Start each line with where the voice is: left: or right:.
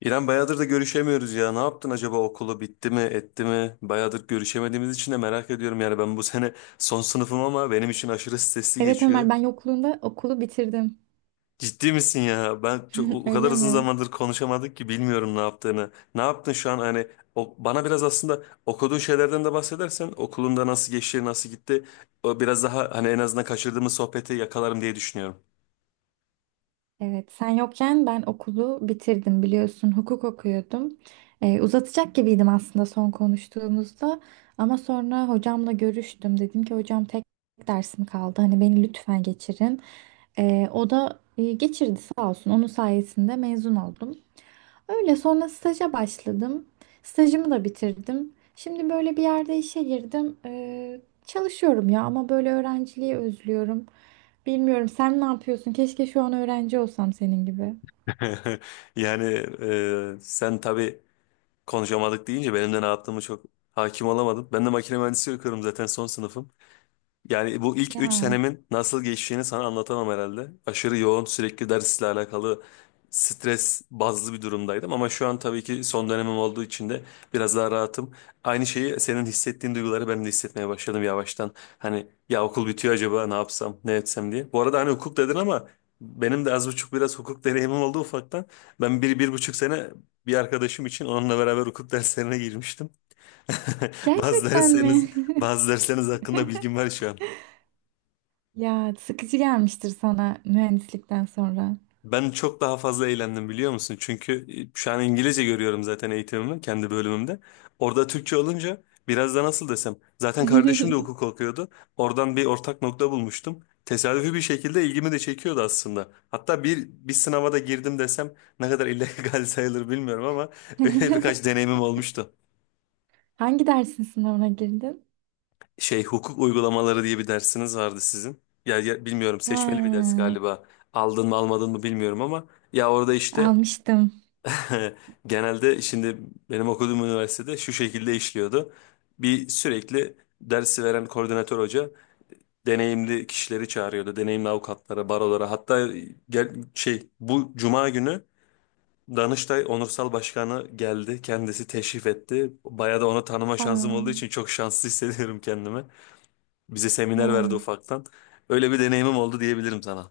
left: İrem bayağıdır da görüşemiyoruz ya. Ne yaptın acaba okulu bitti mi etti mi? Bayağıdır görüşemediğimiz için de merak ediyorum yani ben bu sene son sınıfım ama benim için aşırı stresli
right: Evet
left: geçiyor.
right: Ömer ben yokluğunda okulu bitirdim.
left: Ciddi misin ya? Ben çok o kadar
right: Öyle
left: uzun
right: mi?
left: zamandır konuşamadık ki bilmiyorum ne yaptığını. Ne yaptın şu an hani o, bana biraz aslında okuduğun şeylerden de bahsedersen okulunda nasıl geçti nasıl gitti, o biraz daha hani en azından kaçırdığımız sohbeti yakalarım diye düşünüyorum.
right: Evet sen yokken ben okulu bitirdim biliyorsun hukuk okuyordum. Uzatacak gibiydim aslında son konuştuğumuzda ama sonra hocamla görüştüm. Dedim ki hocam tek dersim kaldı hani beni lütfen geçirin. O da geçirdi sağ olsun, onun sayesinde mezun oldum. Öyle sonra staja başladım. Stajımı da bitirdim. Şimdi böyle bir yerde işe girdim. Çalışıyorum ya ama böyle öğrenciliği özlüyorum. Bilmiyorum, sen ne yapıyorsun? Keşke şu an öğrenci olsam senin gibi.
left: Yani sen tabii. Konuşamadık deyince benim de ne yaptığımı çok hakim olamadım. Ben de makine mühendisliği okuyorum zaten son sınıfım. Yani bu ilk 3
right: Ya,
left: senemin nasıl geçtiğini sana anlatamam herhalde. Aşırı yoğun sürekli dersle alakalı stres bazlı bir durumdaydım. Ama şu an tabii ki son dönemim olduğu için de biraz daha rahatım. Aynı şeyi senin hissettiğin duyguları ben de hissetmeye başladım yavaştan. Hani ya okul bitiyor acaba ne yapsam ne etsem diye. Bu arada hani hukuk dedin ama benim de az buçuk biraz hukuk deneyimim oldu ufaktan. Ben bir, bir buçuk sene bir arkadaşım için onunla beraber hukuk derslerine girmiştim. Bazı
right: gerçekten
left: dersleriniz,
right: mi?
left: bazı dersleriniz hakkında bilgim var şu an.
right: Ya sıkıcı gelmiştir sana mühendislikten sonra.
left: Ben çok daha fazla eğlendim biliyor musun? Çünkü şu an İngilizce görüyorum zaten eğitimimi kendi bölümümde. Orada Türkçe olunca biraz da nasıl desem. Zaten kardeşim de hukuk okuyordu. Oradan bir ortak nokta bulmuştum. Tesadüfi bir şekilde ilgimi de çekiyordu aslında. Hatta bir sınava da girdim desem ne kadar illegal sayılır bilmiyorum ama öyle birkaç deneyimim olmuştu.
right: Hangi dersin sınavına girdin?
left: Şey hukuk uygulamaları diye bir dersiniz vardı sizin. Ya, bilmiyorum,
right: Ha,
left: seçmeli bir ders galiba. Aldın mı almadın mı bilmiyorum ama ya orada işte.
right: almıştım.
left: Genelde şimdi benim okuduğum üniversitede şu şekilde işliyordu. Bir sürekli dersi veren koordinatör hoca deneyimli kişileri çağırıyordu. Deneyimli avukatlara, barolara hatta gel, şey, bu cuma günü Danıştay Onursal Başkanı geldi. Kendisi teşrif etti. Bayağı da onu tanıma şansım olduğu için
right: Aa,
left: çok şanslı hissediyorum kendimi. Bize seminer verdi
right: ya.
left: ufaktan. Öyle bir deneyimim oldu diyebilirim sana.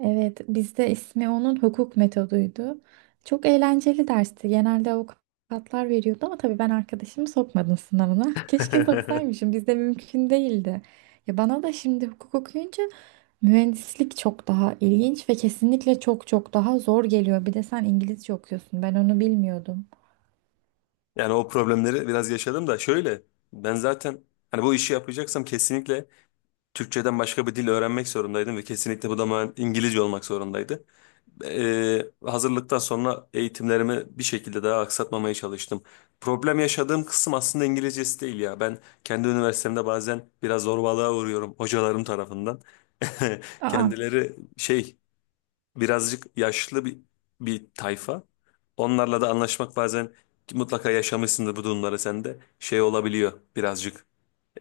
right: Evet, bizde ismi onun hukuk metoduydu. Çok eğlenceli dersti. Genelde avukatlar veriyordu ama tabii ben arkadaşımı sokmadım sınavına. Keşke soksaymışım. Bizde mümkün değildi. Ya bana da şimdi hukuk okuyunca mühendislik çok daha ilginç ve kesinlikle çok çok daha zor geliyor. Bir de sen İngilizce okuyorsun. Ben onu bilmiyordum.
left: Yani o problemleri biraz yaşadım da, şöyle, ben zaten hani bu işi yapacaksam kesinlikle Türkçeden başka bir dil öğrenmek zorundaydım ve kesinlikle bu da İngilizce olmak zorundaydı. Hazırlıktan sonra eğitimlerimi bir şekilde daha aksatmamaya çalıştım. Problem yaşadığım kısım aslında İngilizcesi değil ya. Ben kendi üniversitemde bazen biraz zorbalığa uğruyorum hocalarım tarafından.
right: Aa,
left: Kendileri şey birazcık yaşlı bir tayfa. Onlarla da anlaşmak bazen, ki mutlaka yaşamışsındır bu durumları sen de, şey olabiliyor birazcık.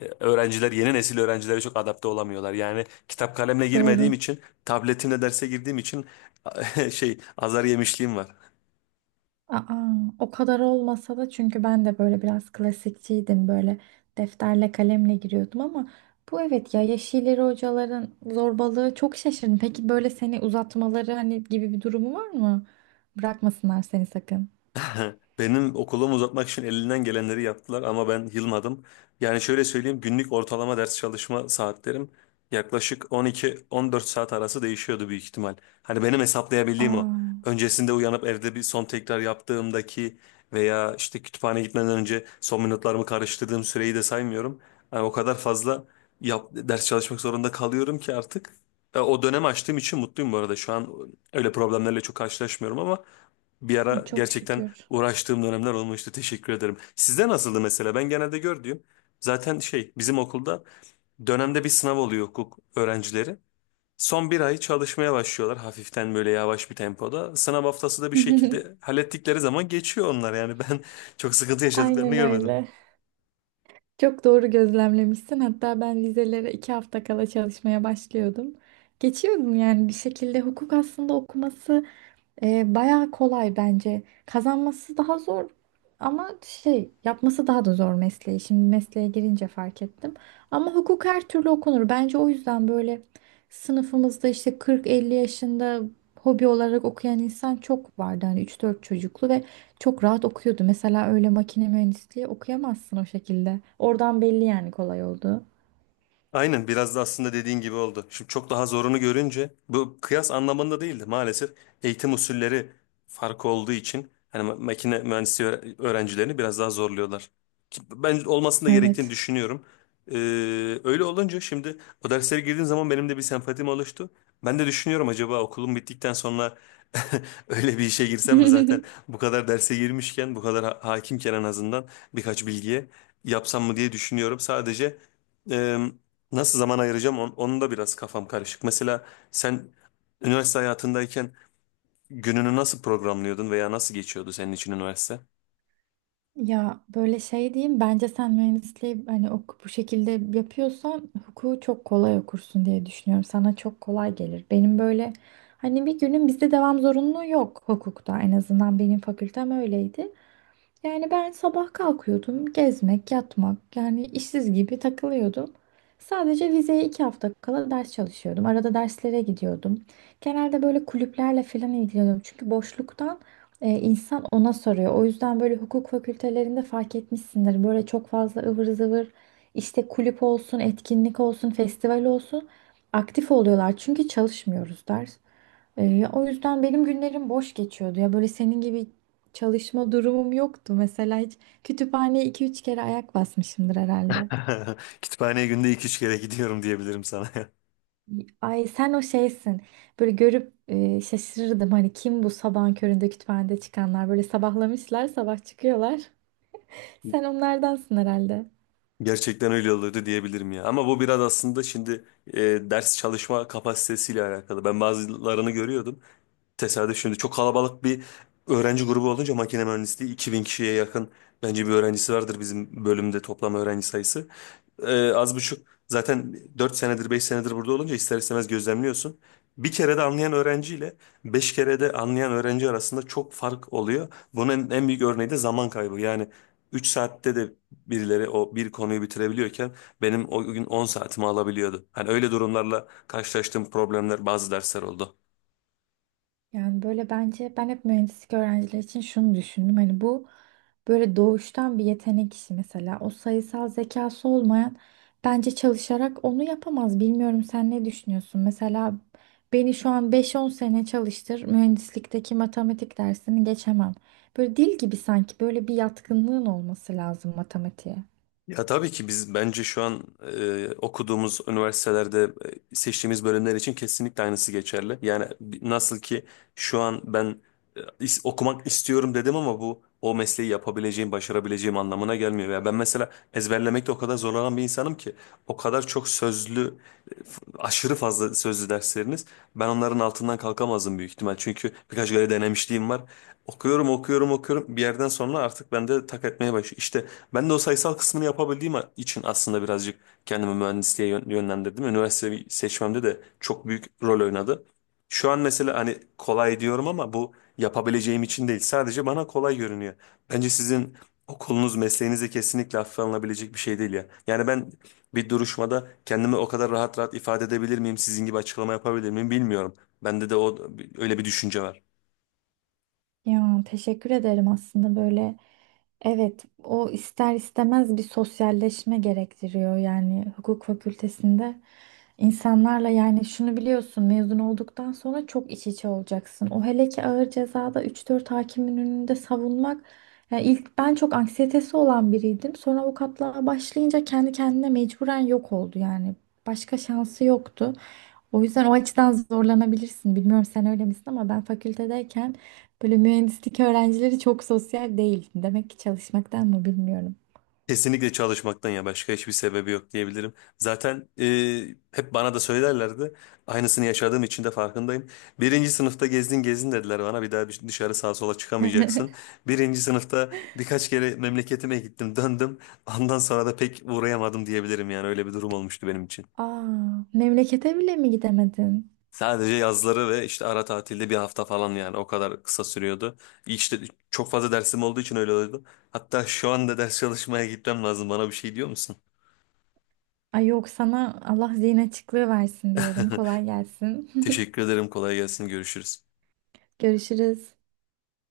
left: Öğrenciler, yeni nesil öğrencilere çok adapte olamıyorlar. Yani kitap kalemle girmediğim
right: doğru.
left: için, tabletimle derse girdiğim için şey, azar yemişliğim var.
right: Aa, o kadar olmasa da, çünkü ben de böyle biraz klasikçiydim, böyle defterle kalemle giriyordum ama bu evet ya, yeşilleri hocaların zorbalığı, çok şaşırdım. Peki böyle seni uzatmaları hani gibi bir durumu var mı? Bırakmasınlar seni sakın.
left: Benim okulumu uzatmak için elinden gelenleri yaptılar ama ben yılmadım. Yani şöyle söyleyeyim, günlük ortalama ders çalışma saatlerim yaklaşık 12-14 saat arası değişiyordu büyük ihtimal. Hani benim hesaplayabildiğim o.
right: Aa,
left: Öncesinde uyanıp evde bir son tekrar yaptığımdaki veya işte kütüphane gitmeden önce son minutlarımı karıştırdığım süreyi de saymıyorum. Yani o kadar fazla ders çalışmak zorunda kalıyorum ki artık. O dönemi açtığım için mutluyum bu arada. Şu an öyle problemlerle çok karşılaşmıyorum ama bir ara
right: çok
left: gerçekten
right: şükür.
left: uğraştığım dönemler olmuştu. Teşekkür ederim. Sizde nasıldı mesela? Ben genelde gördüğüm, zaten şey, bizim okulda dönemde bir sınav oluyor hukuk öğrencileri. Son bir ay çalışmaya başlıyorlar hafiften, böyle yavaş bir tempoda. Sınav haftası da bir şekilde hallettikleri zaman geçiyor onlar, yani ben çok sıkıntı yaşadıklarını
right: Aynen
left: görmedim.
right: öyle. Çok doğru gözlemlemişsin. Hatta ben vizelere iki hafta kala çalışmaya başlıyordum. Geçiyordum yani bir şekilde. Hukuk aslında okuması, bayağı kolay bence. Kazanması daha zor ama şey, yapması daha da zor mesleği. Şimdi mesleğe girince fark ettim. Ama hukuk her türlü okunur. Bence o yüzden böyle sınıfımızda işte 40-50 yaşında hobi olarak okuyan insan çok vardı. Hani 3-4 çocuklu ve çok rahat okuyordu. Mesela öyle makine mühendisliği okuyamazsın o şekilde. Oradan belli, yani kolay oldu.
left: Aynen, biraz da aslında dediğin gibi oldu. Şimdi çok daha zorunu görünce, bu kıyas anlamında değildi maalesef, eğitim usulleri farkı olduğu için hani makine mühendisliği öğrencilerini biraz daha zorluyorlar. Ben olmasını da gerektiğini
right: Evet.
left: düşünüyorum. Ee, öyle olunca şimdi o derslere girdiğim zaman benim de bir sempatim oluştu. Ben de düşünüyorum acaba okulum bittikten sonra öyle bir işe girsem mi, zaten bu kadar derse girmişken, bu kadar hakimken, en azından birkaç bilgiye yapsam mı diye düşünüyorum. Sadece e, nasıl zaman ayıracağım, onun da biraz kafam karışık. Mesela sen üniversite hayatındayken gününü nasıl programlıyordun veya nasıl geçiyordu senin için üniversite?
right: Ya böyle şey diyeyim, bence sen mühendisliği hani oku-, bu şekilde yapıyorsan hukuku çok kolay okursun diye düşünüyorum. Sana çok kolay gelir. Benim böyle hani bir günün, bizde devam zorunluluğu yok hukukta, en azından benim fakültem öyleydi. Yani ben sabah kalkıyordum, gezmek, yatmak, yani işsiz gibi takılıyordum. Sadece vizeye iki hafta kala ders çalışıyordum. Arada derslere gidiyordum. Genelde böyle kulüplerle falan ilgileniyordum. Çünkü boşluktan insan ona soruyor. O yüzden böyle hukuk fakültelerinde fark etmişsindir. Böyle çok fazla ıvır zıvır işte kulüp olsun, etkinlik olsun, festival olsun, aktif oluyorlar. Çünkü çalışmıyoruz ders. Ya o yüzden benim günlerim boş geçiyordu. Ya böyle senin gibi çalışma durumum yoktu mesela, hiç kütüphaneye iki üç kere ayak basmışımdır herhalde.
left: Kütüphaneye günde iki üç kere gidiyorum diyebilirim sana.
right: Ay sen o şeysin. Böyle görüp şaşırırdım hani, kim bu sabahın köründe kütüphanede çıkanlar, böyle sabahlamışlar sabah çıkıyorlar. Sen onlardansın herhalde.
left: Gerçekten öyle oluyordu diyebilirim ya. Ama bu biraz aslında şimdi e, ders çalışma kapasitesiyle alakalı. Ben bazılarını görüyordum. Tesadüf, şimdi çok kalabalık bir öğrenci grubu olunca, makine mühendisliği 2.000 kişiye yakın bence bir öğrencisi vardır bizim bölümde toplam öğrenci sayısı. Az buçuk zaten 4 senedir 5 senedir burada olunca ister istemez gözlemliyorsun. Bir kere de anlayan öğrenciyle 5 kere de anlayan öğrenci arasında çok fark oluyor. Bunun en büyük örneği de zaman kaybı. Yani 3 saatte de birileri o bir konuyu bitirebiliyorken benim o gün 10 saatimi alabiliyordu. Hani öyle durumlarla karşılaştığım problemler bazı dersler oldu.
right: Yani böyle, bence ben hep mühendislik öğrencileri için şunu düşündüm. Hani bu böyle doğuştan bir yetenek işi mesela. O sayısal zekası olmayan bence çalışarak onu yapamaz. Bilmiyorum, sen ne düşünüyorsun? Mesela beni şu an beş on sene çalıştır, mühendislikteki matematik dersini geçemem. Böyle dil gibi, sanki böyle bir yatkınlığın olması lazım matematiğe.
left: Ya tabii ki, biz bence şu an okuduğumuz üniversitelerde, seçtiğimiz bölümler için kesinlikle aynısı geçerli. Yani nasıl ki şu an ben okumak istiyorum dedim ama bu o mesleği yapabileceğim, başarabileceğim anlamına gelmiyor. Ya ben mesela ezberlemekte o kadar zorlanan bir insanım ki, o kadar çok sözlü, aşırı fazla sözlü dersleriniz, ben onların altından kalkamazdım büyük ihtimal. Çünkü birkaç kere denemişliğim var. Okuyorum, okuyorum, okuyorum. Bir yerden sonra artık bende tak etmeye başlıyor. İşte ben de o sayısal kısmını yapabildiğim için aslında birazcık kendimi mühendisliğe yönlendirdim. Üniversite seçmemde de çok büyük rol oynadı. Şu an mesela hani kolay diyorum ama bu yapabileceğim için değil. Sadece bana kolay görünüyor. Bence sizin okulunuz, mesleğiniz de kesinlikle hafife alınabilecek bir şey değil ya. Yani ben bir duruşmada kendimi o kadar rahat rahat ifade edebilir miyim, sizin gibi açıklama yapabilir miyim bilmiyorum. Bende de o, öyle bir düşünce var.
right: Ya teşekkür ederim aslında. Böyle evet, o ister istemez bir sosyalleşme gerektiriyor yani hukuk fakültesinde insanlarla, yani şunu biliyorsun, mezun olduktan sonra çok iç içe olacaksın. O hele ki ağır cezada üç dört hakimin önünde savunmak, yani ilk ben çok anksiyetesi olan biriydim, sonra avukatlığa başlayınca kendi kendine mecburen yok oldu yani, başka şansı yoktu. O yüzden o açıdan zorlanabilirsin. Bilmiyorum sen öyle misin ama ben fakültedeyken böyle mühendislik öğrencileri çok sosyal değil. Demek ki çalışmaktan mı, bilmiyorum.
left: Kesinlikle çalışmaktan, ya başka hiçbir sebebi yok diyebilirim. Zaten hep bana da söylerlerdi. Aynısını yaşadığım için de farkındayım. Birinci sınıfta gezdin gezdin dediler bana. Bir daha dışarı sağa sola çıkamayacaksın. Birinci sınıfta birkaç kere memleketime gittim döndüm. Ondan sonra da pek uğrayamadım diyebilirim, yani öyle bir durum olmuştu benim için.
right: Aa, memlekete bile mi gidemedin?
left: Sadece yazları ve işte ara tatilde bir hafta falan, yani o kadar kısa sürüyordu. İşte çok fazla dersim olduğu için öyle oldu. Hatta şu anda ders çalışmaya gitmem lazım, bana bir şey diyor musun?
right: Ay yok, sana Allah zihin açıklığı versin diyorum. Kolay gelsin.
left: Teşekkür ederim. Kolay gelsin. Görüşürüz.
right: Görüşürüz.